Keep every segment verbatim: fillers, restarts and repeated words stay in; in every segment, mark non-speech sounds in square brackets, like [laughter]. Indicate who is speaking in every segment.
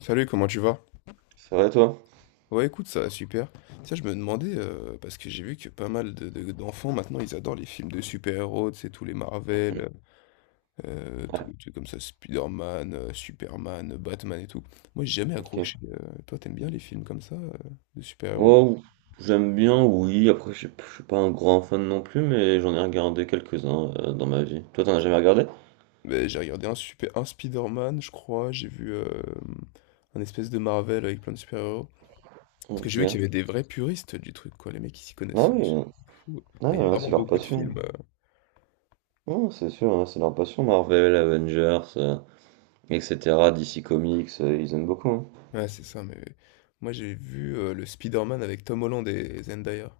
Speaker 1: Salut, comment tu vas?
Speaker 2: C'est vrai toi?
Speaker 1: Ouais, écoute, ça va super. Tu sais, je me demandais, euh, parce que j'ai vu que pas mal de, de- d'enfants maintenant, ils adorent les films de super-héros, tu sais, tous les
Speaker 2: Mhm.
Speaker 1: Marvel, euh, tous
Speaker 2: Ouais,
Speaker 1: les trucs comme ça, Spider-Man, euh, Superman, Batman et tout. Moi, j'ai jamais accroché.
Speaker 2: ok.
Speaker 1: euh, Toi, t'aimes bien les films comme ça, euh, de super-héros?
Speaker 2: Oh, j'aime bien, oui. Après, je suis je suis pas un grand fan non plus, mais j'en ai regardé quelques-uns euh, dans ma vie. Toi, t'en as jamais regardé?
Speaker 1: Ben, j'ai regardé un, super, un Spider-Man, je crois, j'ai vu euh, un espèce de Marvel avec plein de super-héros. Parce que
Speaker 2: Ok.
Speaker 1: j'ai vu qu'il y avait des vrais puristes du truc, quoi, les mecs qui s'y
Speaker 2: Ah
Speaker 1: connaissent. euh,
Speaker 2: oui, euh,
Speaker 1: Fou.
Speaker 2: ah,
Speaker 1: Et il
Speaker 2: ouais,
Speaker 1: y a
Speaker 2: hein,
Speaker 1: vraiment
Speaker 2: c'est leur
Speaker 1: beaucoup de
Speaker 2: passion.
Speaker 1: films.
Speaker 2: Non, c'est sûr, hein, c'est leur passion. Marvel, Avengers, euh, et cetera. D C Comics, euh, ils aiment beaucoup, hein.
Speaker 1: Ouais, c'est ça, mais moi j'ai vu euh, le Spider-Man avec Tom Holland et Zendaya.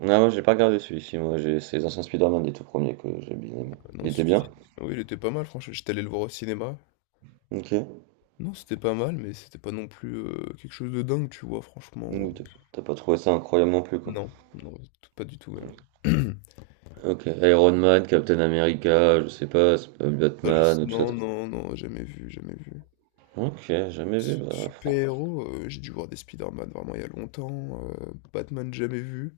Speaker 2: Ah, moi, j'ai pas regardé celui-ci. Moi, j'ai c'est les anciens Spider-Man, les tout premiers que j'ai bien
Speaker 1: Ah
Speaker 2: aimé.
Speaker 1: non,
Speaker 2: Il était
Speaker 1: c-
Speaker 2: bien?
Speaker 1: c- oui, il était pas mal, franchement. J'étais allé le voir au cinéma.
Speaker 2: Ok.
Speaker 1: Non, c'était pas mal, mais c'était pas non plus euh, quelque chose de dingue, tu vois, franchement.
Speaker 2: Donc, T'as t'as pas trouvé ça incroyable non plus, quoi.
Speaker 1: Non, non, tout- pas du tout même. [clears throat]
Speaker 2: OK, Iron Man, Captain America, je sais pas, Sp-
Speaker 1: Ah, je
Speaker 2: Batman, tout ça.
Speaker 1: Non,
Speaker 2: t'as-
Speaker 1: non, non, jamais vu, jamais vu.
Speaker 2: OK, jamais vu,
Speaker 1: Su-
Speaker 2: bah, franchement.
Speaker 1: Super-héros, euh, j'ai dû voir des Spider-Man vraiment il y a longtemps. euh, Batman, jamais vu.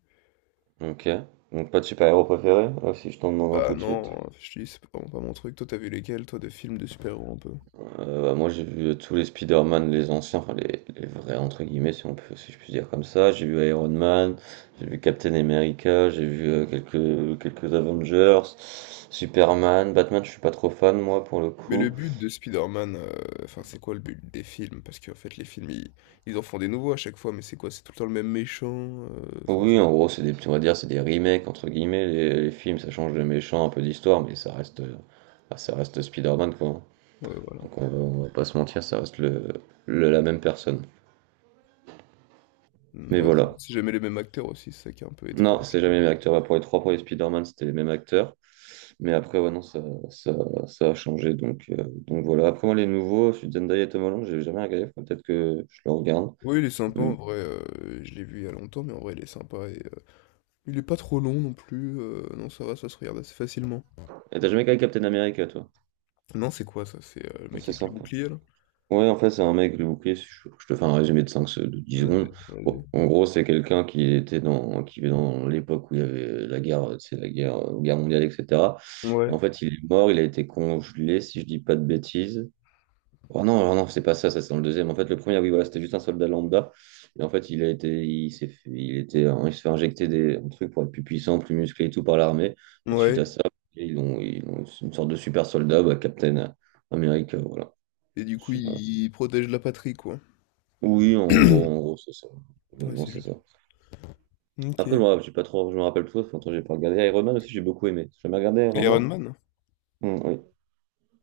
Speaker 2: OK. Donc pas de super-héros préféré? Ah, si je t'en demande un
Speaker 1: Bah
Speaker 2: tout de suite.
Speaker 1: non, je te dis, c'est vraiment pas mon truc. Toi, t'as vu lesquels, toi, de films de super-héros un peu?
Speaker 2: Euh, bah, moi j'ai vu tous les Spider-Man, les anciens, enfin les, les vrais entre guillemets si on peut, si je puis dire comme ça. J'ai vu Iron Man, j'ai vu Captain America, j'ai vu euh, quelques quelques Avengers, Superman, Batman, je suis pas trop fan moi pour le
Speaker 1: Mais le
Speaker 2: coup.
Speaker 1: but de Spider-Man, euh, enfin c'est quoi le but des films? Parce qu'en fait les films ils, ils en font des nouveaux à chaque fois, mais c'est quoi? C'est tout le temps le même méchant, euh, enfin c'est-
Speaker 2: Oui, en gros, c'est des on va dire, c'est des remakes entre guillemets. Les, les films, ça change de méchant, un peu d'histoire, mais ça reste, euh, bah, ça reste Spider-Man quoi, hein.
Speaker 1: ouais voilà.
Speaker 2: Donc on va, on va pas se mentir, ça reste le, le- la même personne.
Speaker 1: Mm,
Speaker 2: Mais
Speaker 1: ouais,
Speaker 2: voilà.
Speaker 1: c'est jamais les mêmes acteurs aussi, c'est ça qui est un peu étrange,
Speaker 2: Non,
Speaker 1: je
Speaker 2: c'est
Speaker 1: trouve.
Speaker 2: jamais le même acteur. Bah, Pour les trois premiers Spider-Man, c'était les mêmes acteurs. Mais après, ouais, non, ça, ça, ça a changé. Donc, euh, donc voilà. Après, moi, les nouveaux, je suis Zendaya et Tom Holland, j'ai jamais regardé. Faut Peut-être que je le regarde.
Speaker 1: Oui, il est sympa
Speaker 2: Mm.
Speaker 1: en vrai, euh, je l'ai vu il y a longtemps, mais en vrai il est sympa et euh, il est pas trop long non plus, euh, non ça va, ça se regarde assez facilement.
Speaker 2: Et t'as jamais regardé Captain America, toi?
Speaker 1: Non, c'est quoi ça? C'est euh, le mec
Speaker 2: C'est
Speaker 1: avec le
Speaker 2: simple.
Speaker 1: bouclier là?
Speaker 2: Ouais, en fait, c'est un mec, le bouclier, si je, je te fais un résumé de cinq, se- de dix
Speaker 1: Ouais,
Speaker 2: secondes. Bon,
Speaker 1: vas-y.
Speaker 2: en gros, c'est quelqu'un qui était dans, qui vivait dans l'époque où il y avait la guerre, euh, c'est la guerre, euh, guerre mondiale, et cetera. Et
Speaker 1: Ouais.
Speaker 2: en fait, il est mort, il a été congelé, si je dis pas de bêtises. Oh non, oh non, c'est pas ça, ça c'est dans le deuxième. En fait, le premier, oui, voilà, c'était juste un soldat lambda. Et en fait, il a été, il s'est fait, il était, hein, il se fait injecter des un truc pour être plus puissant, plus musclé et tout par l'armée. Et suite
Speaker 1: Ouais.
Speaker 2: à ça, ok, ils ont, ils ont une sorte de super soldat, bah, Captain America, voilà.
Speaker 1: Et du coup il, il protège la patrie quoi.
Speaker 2: Oui, en gros, en gros, c'est ça.
Speaker 1: Ouais,
Speaker 2: Globalement,
Speaker 1: c'est
Speaker 2: c'est ça.
Speaker 1: juste.
Speaker 2: Après, je
Speaker 1: Ok.
Speaker 2: me rappelle, j'ai pas trop, je me rappelle trop, ça fait longtemps que j'ai pas regardé Iron Man aussi, j'ai beaucoup aimé. J'ai jamais regardé Iron Man?
Speaker 1: Iron Man?
Speaker 2: Hum, oui.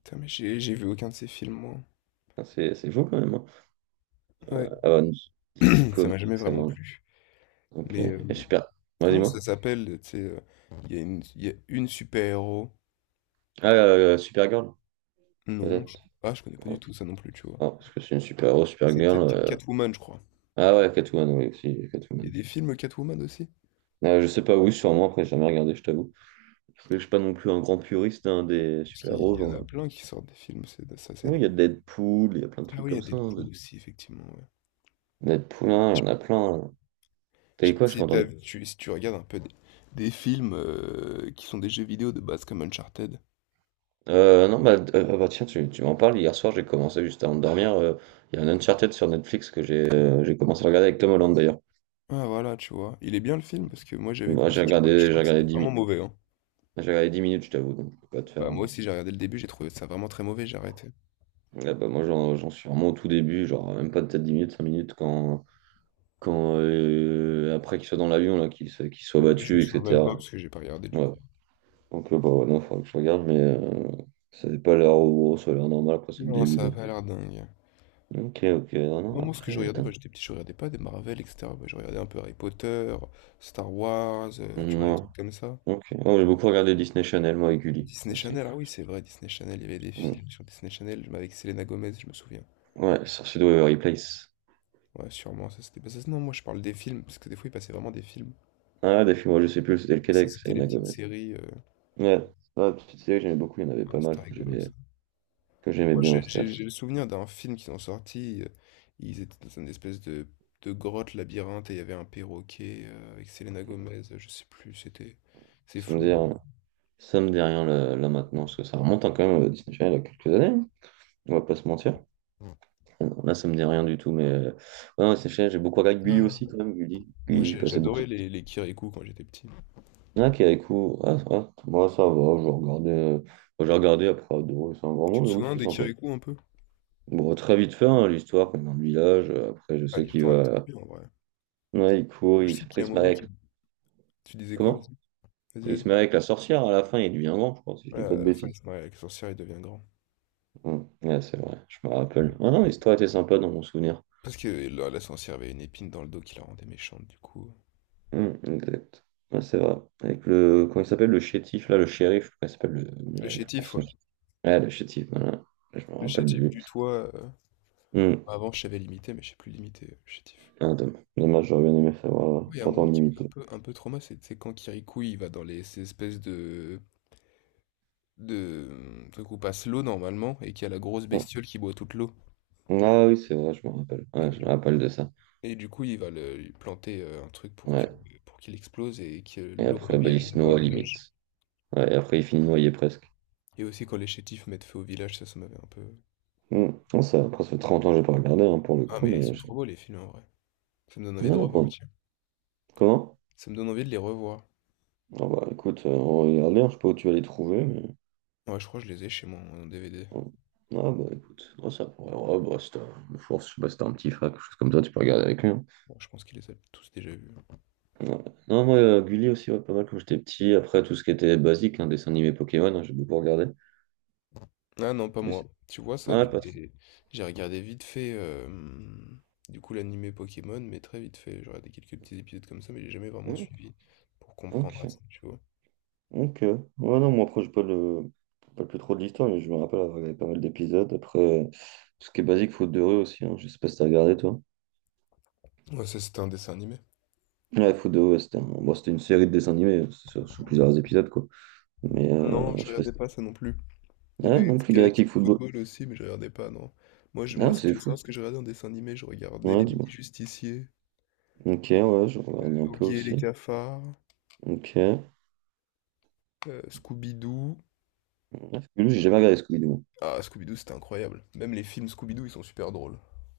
Speaker 1: Putain, mais j'ai j'ai vu aucun de ces films, moi.
Speaker 2: Ah, C'est c'est chaud quand même, hein.
Speaker 1: Ouais,
Speaker 2: Avengers, D C
Speaker 1: [clears throat] ça m'a
Speaker 2: Comics,
Speaker 1: jamais vraiment
Speaker 2: Avengers.
Speaker 1: plu.
Speaker 2: Ok.
Speaker 1: Mais euh,
Speaker 2: Et super. Vas-y,
Speaker 1: comment ça
Speaker 2: moi.
Speaker 1: s'appelle, tu sais, euh, il y a une, il y a une super-héros.
Speaker 2: Ah, euh, euh, Supergirl,
Speaker 1: Non, je...
Speaker 2: peut-être.
Speaker 1: ah, je connais pas
Speaker 2: Ouais.
Speaker 1: du tout ça non plus, tu vois.
Speaker 2: Ah, parce que c'est une super-héros,
Speaker 1: C'est
Speaker 2: Supergirl.
Speaker 1: peut-être Cat-
Speaker 2: euh.
Speaker 1: Catwoman, je crois.
Speaker 2: Ah ouais, Catwoman, oui, aussi,
Speaker 1: Il y
Speaker 2: Catwoman.
Speaker 1: a des films Catwoman aussi?
Speaker 2: Euh, je sais pas, oui, sûrement, après, j'ai jamais regardé, je t'avoue. Parce que je suis pas non plus un grand puriste, hein, des
Speaker 1: Parce qu'il
Speaker 2: super-héros.
Speaker 1: y en
Speaker 2: genre.
Speaker 1: a
Speaker 2: euh,
Speaker 1: plein qui sortent des films, c'est ça. c'est...
Speaker 2: Oui, il y a Deadpool, il y a plein de
Speaker 1: Ah
Speaker 2: trucs
Speaker 1: oui, il y a
Speaker 2: comme ça, hein.
Speaker 1: Deadpool aussi, effectivement, ouais.
Speaker 2: Deadpool, hein, il y
Speaker 1: Je
Speaker 2: en a plein, hein. T'as
Speaker 1: je sais
Speaker 2: dit
Speaker 1: pas
Speaker 2: quoi, je t'ai
Speaker 1: si,
Speaker 2: pas
Speaker 1: t'as-
Speaker 2: entendu.
Speaker 1: tu, si tu regardes un peu des, des films euh, qui sont des jeux vidéo de base comme Uncharted.
Speaker 2: Euh, non, bah, d- euh, ah bah, tiens, tu, tu m'en parles. Hier soir, j'ai commencé juste avant de dormir. euh, Il y a un Uncharted sur Netflix que j'ai euh, j'ai commencé à regarder avec Tom Holland d'ailleurs.
Speaker 1: Ah voilà, tu vois. Il est bien le film parce que moi j'avais
Speaker 2: Moi, j'ai
Speaker 1: commencé, je trouvais, je
Speaker 2: regardé, j'ai
Speaker 1: trouvais que
Speaker 2: regardé
Speaker 1: c'était
Speaker 2: dix
Speaker 1: vraiment
Speaker 2: minutes.
Speaker 1: mauvais. Hein.
Speaker 2: J'ai regardé dix minutes, je t'avoue, donc je peux pas te faire.
Speaker 1: Bah, moi
Speaker 2: un-
Speaker 1: aussi, j'ai regardé le début, j'ai trouvé ça vraiment très mauvais, j'ai arrêté.
Speaker 2: Ah bah, moi, j'en j'en suis vraiment au tout début, genre même pas peut-être dix minutes, cinq minutes, quand, quand euh, après qu'il soit dans l'avion, là, qu'il se- qu'il soit
Speaker 1: Ah ouais. Ouais, je me
Speaker 2: battu,
Speaker 1: souviens même pas
Speaker 2: et cetera.
Speaker 1: parce que j'ai pas regardé du
Speaker 2: Ouais.
Speaker 1: coup.
Speaker 2: Donc, euh, bah, ouais, non, faudra que je regarde, mais euh, ça n'est pas l'air au gros, ça a l'air normal, après, c'est le
Speaker 1: Non,
Speaker 2: début.
Speaker 1: ça a
Speaker 2: Donc.
Speaker 1: pas l'air dingue.
Speaker 2: Ok, ok, non, non,
Speaker 1: Non, moi, ce que je
Speaker 2: après,
Speaker 1: regardais quand
Speaker 2: attends.
Speaker 1: j'étais petit, je regardais pas des Marvel, et cetera. Bah, je regardais un peu Harry Potter, Star Wars, euh, tu vois, les
Speaker 2: Non.
Speaker 1: trucs comme ça.
Speaker 2: Ok. Oh, j'ai beaucoup regardé Disney Channel, moi, et Gulli
Speaker 1: Disney
Speaker 2: aussi.
Speaker 1: Channel, ah oui, c'est vrai, Disney Channel, il y avait des
Speaker 2: Mm.
Speaker 1: films sur Disney Channel mais avec Selena Gomez, je me souviens.
Speaker 2: Ouais, Sorcier de Waverly Place.
Speaker 1: Ouais, sûrement, ça c'était pas ça. Non, moi, je parle des films parce que des fois, ils passaient vraiment des films.
Speaker 2: Ah, des films, moi, je sais plus, c'était
Speaker 1: Ça,
Speaker 2: lequel c'est
Speaker 1: c'était les
Speaker 2: Selena
Speaker 1: petites
Speaker 2: Gomez.
Speaker 1: séries. euh,
Speaker 2: Ouais, ah, petite série que j'aimais beaucoup, il y en avait
Speaker 1: ah,
Speaker 2: pas mal
Speaker 1: c'était
Speaker 2: que
Speaker 1: rigolo.
Speaker 2: j'aimais que j'aimais
Speaker 1: Moi,
Speaker 2: bien au
Speaker 1: j'ai j'ai-
Speaker 2: théâtre.
Speaker 1: j'ai le souvenir d'un film qu'ils ont sorti. euh, Ils étaient dans une espèce de, de grotte labyrinthe et il y avait un perroquet euh, avec Selena Gomez. euh, Je sais plus, c'était c'est
Speaker 2: Ça me dit
Speaker 1: flou.
Speaker 2: rien, ça me dit rien là, là maintenant, parce que ça remonte, hein, quand même à Disney Channel il y a quelques années, hein. On va pas se mentir.
Speaker 1: Ouais.
Speaker 2: Là, ça me dit rien du tout, mais euh, ouais, non, Disney Channel, j'ai beaucoup regardé Gulli
Speaker 1: Ah.
Speaker 2: aussi quand même, Gulli.
Speaker 1: Moi,
Speaker 2: Gulli, j'ai
Speaker 1: j'ai-
Speaker 2: passé beaucoup.
Speaker 1: j'adorais les, les Kirikou quand j'étais petit.
Speaker 2: Ah, qui avec vous. Ah, ah, moi, ça va, je regardais, euh, j'ai regardé après, adoré, c'est un grand mot,
Speaker 1: Tu te
Speaker 2: mais oui,
Speaker 1: souviens
Speaker 2: c'était
Speaker 1: des
Speaker 2: sympa.
Speaker 1: Kirikou un peu?
Speaker 2: Bon, très vite fait, hein, l'histoire, comme dans le village, euh, après, je
Speaker 1: Ah,
Speaker 2: sais qu'il
Speaker 1: l'histoire, elle est trop
Speaker 2: va.
Speaker 1: bien en vrai. Moi,
Speaker 2: Ouais, il court,
Speaker 1: je
Speaker 2: il,
Speaker 1: sais qu'il
Speaker 2: après,
Speaker 1: y a
Speaker 2: il
Speaker 1: un
Speaker 2: se marie
Speaker 1: moment qui...
Speaker 2: avec.
Speaker 1: Tu disais quoi?
Speaker 2: Comment?
Speaker 1: Vas-y, vas-y,
Speaker 2: Il se
Speaker 1: vas-y.
Speaker 2: marie avec la sorcière à la fin, il devient grand, je crois, si je
Speaker 1: Ouais,
Speaker 2: dis pas de
Speaker 1: à la fin, il
Speaker 2: bêtises.
Speaker 1: se marie avec la sorcière, il devient grand.
Speaker 2: Hum, Ouais, c'est vrai, je me rappelle. Ah non, l'histoire était sympa dans mon souvenir.
Speaker 1: Parce que là, la sorcière avait une épine dans le dos qui la rendait méchante, du coup.
Speaker 2: Hum, exact. Ouais, c'est vrai. Avec le. Comment il s'appelle le chétif, là, le shérif, je crois qu'il s'appelle le.
Speaker 1: Le
Speaker 2: Avec le
Speaker 1: chétif, ouais.
Speaker 2: personnage. Ouais, le chétif, voilà. Je me
Speaker 1: Le
Speaker 2: rappelle de
Speaker 1: chétif
Speaker 2: lui.
Speaker 1: du toit. euh,
Speaker 2: Hum,
Speaker 1: Avant, je savais limiter, mais je sais plus limiter chez Tiff.
Speaker 2: Ah, domm- dommage, j'aurais bien aimé savoir.
Speaker 1: Il y a un moment
Speaker 2: T'entends
Speaker 1: qui m'a un
Speaker 2: limiter.
Speaker 1: peu, un peu trauma, c'est c'est quand Kirikou il va dans les, ces espèces de, de euh, trucs où passe l'eau normalement et qu'il y a la grosse
Speaker 2: Hum.
Speaker 1: bestiole qui boit toute l'eau.
Speaker 2: Ah oui, c'est vrai, je me rappelle. Ouais,
Speaker 1: Et,
Speaker 2: je me rappelle de ça.
Speaker 1: et du coup, il va le, lui planter euh, un truc pour que,
Speaker 2: Ouais.
Speaker 1: pour qu'il explose et que
Speaker 2: Et
Speaker 1: l'eau
Speaker 2: après, bah, il
Speaker 1: revienne
Speaker 2: se
Speaker 1: dans le
Speaker 2: noie
Speaker 1: village.
Speaker 2: limite. Ouais, et après, il finit noyé presque.
Speaker 1: Et aussi quand les chétifs mettent feu au village, ça, ça m'avait un peu.
Speaker 2: Hmm. Non, ça, après, ça fait trente ans que j'ai pas regardé, hein, pour le
Speaker 1: Ah,
Speaker 2: coup,
Speaker 1: mais ils
Speaker 2: mais
Speaker 1: sont
Speaker 2: je-
Speaker 1: trop beaux les films en vrai. Ça me donne
Speaker 2: Ouais,
Speaker 1: envie de
Speaker 2: non, bon.
Speaker 1: repartir.
Speaker 2: Comment?
Speaker 1: Ça me donne envie de les revoir.
Speaker 2: Ah bah écoute, euh, on va regarder, hein, je sais pas où tu vas les trouver, mais.
Speaker 1: Ouais, je crois que je les ai chez moi en D V D.
Speaker 2: Bon. Ah bah écoute, non, ça pourrait. Ouais, bah, c'est un- force, je sais pas, c'était un petit frère, quelque chose comme ça, tu peux regarder avec lui, hein.
Speaker 1: Bon, je pense qu'il les a tous déjà vus.
Speaker 2: Ouais. Non, moi, euh, Gulli aussi, ouais, pas mal quand j'étais petit. Après, tout ce qui était basique, hein, dessin animé Pokémon, hein, j'ai beaucoup regardé.
Speaker 1: Ah non, pas
Speaker 2: Je sais-
Speaker 1: moi. Tu vois ça,
Speaker 2: Ouais,
Speaker 1: les...
Speaker 2: pas trop.
Speaker 1: les- j'ai regardé vite fait, euh, du coup, l'animé Pokémon, mais très vite fait. J'ai regardé quelques petits épisodes comme ça, mais j'ai jamais vraiment
Speaker 2: Hmm,
Speaker 1: suivi pour comprendre à
Speaker 2: ok.
Speaker 1: ça, tu vois.
Speaker 2: Ok. Ouais, non, moi, après, j'ai pas le, pas plus trop de l'histoire, mais je me rappelle avoir regardé pas mal d'épisodes. Après, euh, tout ce qui est basique, Faute de rue aussi, hein. Je sais pas si t'as regardé, toi.
Speaker 1: Ouais, ça, c'était un dessin animé.
Speaker 2: Ouais, Faute de rue, ouais, c'était un- bon, c'était une série de dessins animés, hein, c'est sur, sur plusieurs épisodes, quoi. Mais
Speaker 1: Non,
Speaker 2: euh,
Speaker 1: je
Speaker 2: je sais pas si.
Speaker 1: regardais pas ça non plus. Il y
Speaker 2: Ah,
Speaker 1: avait
Speaker 2: non plus Galactic
Speaker 1: Galactic
Speaker 2: Football.
Speaker 1: Football aussi, mais je regardais pas, non. Moi, je- moi,
Speaker 2: Ah,
Speaker 1: si tu
Speaker 2: c'est
Speaker 1: veux
Speaker 2: fou.
Speaker 1: savoir ce que je regardais en dessin animé, je regardais
Speaker 2: Ouais,
Speaker 1: les
Speaker 2: dis-moi.
Speaker 1: mini-justiciers,
Speaker 2: Ok, ouais, je regardais un peu
Speaker 1: Oggy et les
Speaker 2: aussi.
Speaker 1: cafards,
Speaker 2: Ok. Ouais,
Speaker 1: euh, Scooby-Doo.
Speaker 2: Scooby-Doo, j'ai jamais regardé Scooby-Doo.
Speaker 1: Ah, Scooby-Doo, c'était incroyable. Même les films Scooby-Doo, ils sont super drôles.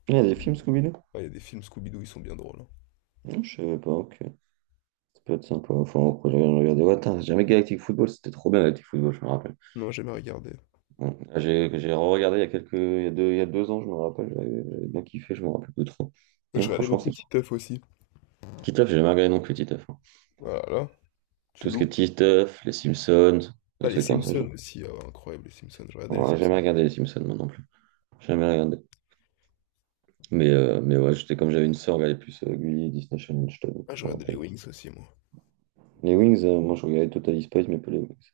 Speaker 2: Il y a des films Scooby-Doo?
Speaker 1: Ah, il y a des films Scooby-Doo, ils sont bien drôles. Hein.
Speaker 2: Non, je savais pas, ok. Ça peut être sympa. Enfin, après, j'ai rien regardé. Ouais, attends, j'ai jamais Galactic Football, c'était trop bien Galactic Football, je me rappelle.
Speaker 1: Non, j'ai jamais regardé.
Speaker 2: Mm. J'ai j'ai regardé il y a quelques il y a deux, il y a deux ans, je me rappelle, j'avais j'avais bien kiffé, je me rappelle plus trop.
Speaker 1: Je
Speaker 2: Non,
Speaker 1: regardais
Speaker 2: franchement,
Speaker 1: beaucoup
Speaker 2: c'est
Speaker 1: Titeuf aussi.
Speaker 2: Titeuf, j'ai jamais regardé non plus Titeuf, hein.
Speaker 1: Voilà, tu
Speaker 2: Tout ce qui est
Speaker 1: loupes.
Speaker 2: Titeuf, les Simpsons,
Speaker 1: Ah,
Speaker 2: des
Speaker 1: les
Speaker 2: trucs comme ça, j'ai
Speaker 1: Simpsons aussi, ah ouais, incroyable les Simpsons, je regardais les
Speaker 2: ouais, j'ai
Speaker 1: Simpsons.
Speaker 2: jamais regardé les Simpsons moi non plus. Jamais regardé. Mais, euh, mais ouais, j'étais comme j'avais une sœur, elle regardait plus euh, Gulli et Disney Channel, je t'avoue,
Speaker 1: Ah, je
Speaker 2: je me
Speaker 1: regardais les
Speaker 2: rappelle.
Speaker 1: Wings aussi, moi.
Speaker 2: Les Wings, euh, moi je regardais Totally Spies, mais pas les Wings.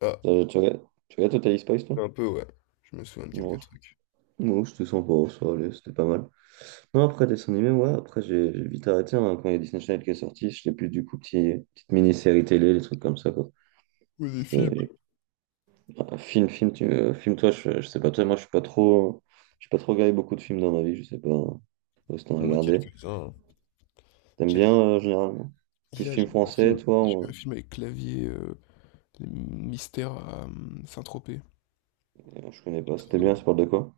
Speaker 1: Ah,
Speaker 2: Euh, tu regardes, tu regardes Totally Spies, toi?
Speaker 1: un peu, ouais. Je me souviens de
Speaker 2: Non,
Speaker 1: quelques trucs.
Speaker 2: non, c'était sympa, ça allait, c'était pas mal. Non, après dessin animé, ouais, après j'ai j'ai vite arrêté, hein, quand il y a Disney Channel qui est sorti, je l'ai plus du coup petit, petite mini-série télé, les trucs comme ça quoi.
Speaker 1: Ou des films.
Speaker 2: C'était un film, film, tu, euh, film toi, je, je sais pas toi, moi je suis pas trop je suis pas trop regardé beaucoup de films dans ma vie, je sais pas euh, si t'en as
Speaker 1: Moi,
Speaker 2: regardé.
Speaker 1: quelques-uns. Hein.
Speaker 2: T'aimes bien
Speaker 1: J'ai-
Speaker 2: euh, généralement? Plus
Speaker 1: Hier,
Speaker 2: film
Speaker 1: j'ai vu un
Speaker 2: français,
Speaker 1: film.
Speaker 2: toi,
Speaker 1: J'ai vu un
Speaker 2: ou.
Speaker 1: film avec Clavier, euh, les mystères à euh, Saint-Tropez.
Speaker 2: euh, je connais pas,
Speaker 1: Très
Speaker 2: c'était bien,
Speaker 1: drôle.
Speaker 2: ça parle de quoi?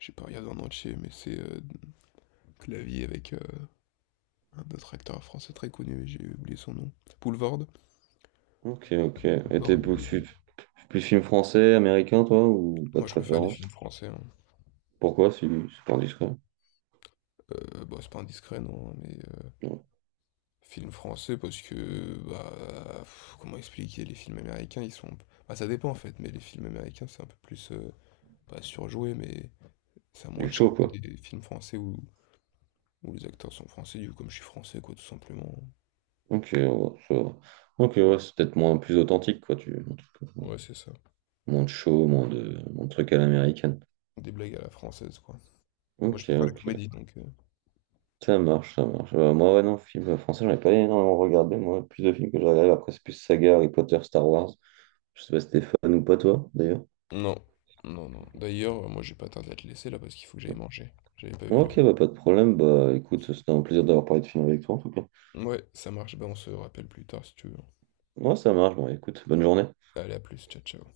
Speaker 1: J'ai pas regardé en entier, mais c'est euh, Clavier avec euh, un autre acteur français très connu, mais j'ai oublié son nom. Boulevard.
Speaker 2: Ok, ok. Et t'es
Speaker 1: Boulevard,
Speaker 2: plus,
Speaker 1: et-
Speaker 2: plus film français, américain, toi, ou pas de
Speaker 1: Moi, je préfère les
Speaker 2: préférence?
Speaker 1: films français. Hein.
Speaker 2: Pourquoi si c'est pas indiscret?
Speaker 1: Euh, bon, c'est pas indiscret, non, mais
Speaker 2: Non.
Speaker 1: film français parce que, bah, pff, comment expliquer? Les films américains, ils sont bah, ça dépend en fait, mais les films américains, c'est un peu plus, heu, pas surjoué, mais ça a moins
Speaker 2: Du
Speaker 1: de
Speaker 2: chaud,
Speaker 1: charme
Speaker 2: quoi.
Speaker 1: que des films français où où les acteurs sont français, du coup, comme je suis français, quoi, tout simplement.
Speaker 2: Ok, ouais, ça va. Ok, ouais, c'est peut-être moins plus authentique, quoi. Tu, un truc, euh.
Speaker 1: Ouais, c'est ça.
Speaker 2: Moins de show, moins de, moins de trucs à l'américaine.
Speaker 1: Des blagues à la française, quoi. Moi, je
Speaker 2: Ok,
Speaker 1: préfère la
Speaker 2: ok.
Speaker 1: comédie donc heu
Speaker 2: Ça marche, ça marche. Euh, moi, ouais, non, film euh, français, j'en ai pas énormément regardé. Moi, le plus de films que je regarde, après, c'est plus saga, Harry Potter, Star Wars. Je sais pas si t'es fan ou pas, toi, d'ailleurs.
Speaker 1: non, non, non. D'ailleurs, euh, moi, j'ai pas tardé à te laisser là parce qu'il faut que j'aille manger. J'avais pas vu
Speaker 2: Ok, bah, pas de problème. Bah, écoute, c'était un plaisir d'avoir parlé de film avec toi, en tout cas.
Speaker 1: l'heure. Ouais, ça marche, bah, on se rappelle plus tard si tu veux.
Speaker 2: Ouais, ça marche. Bon, écoute, bonne journée.
Speaker 1: Allez, à plus, ciao, ciao.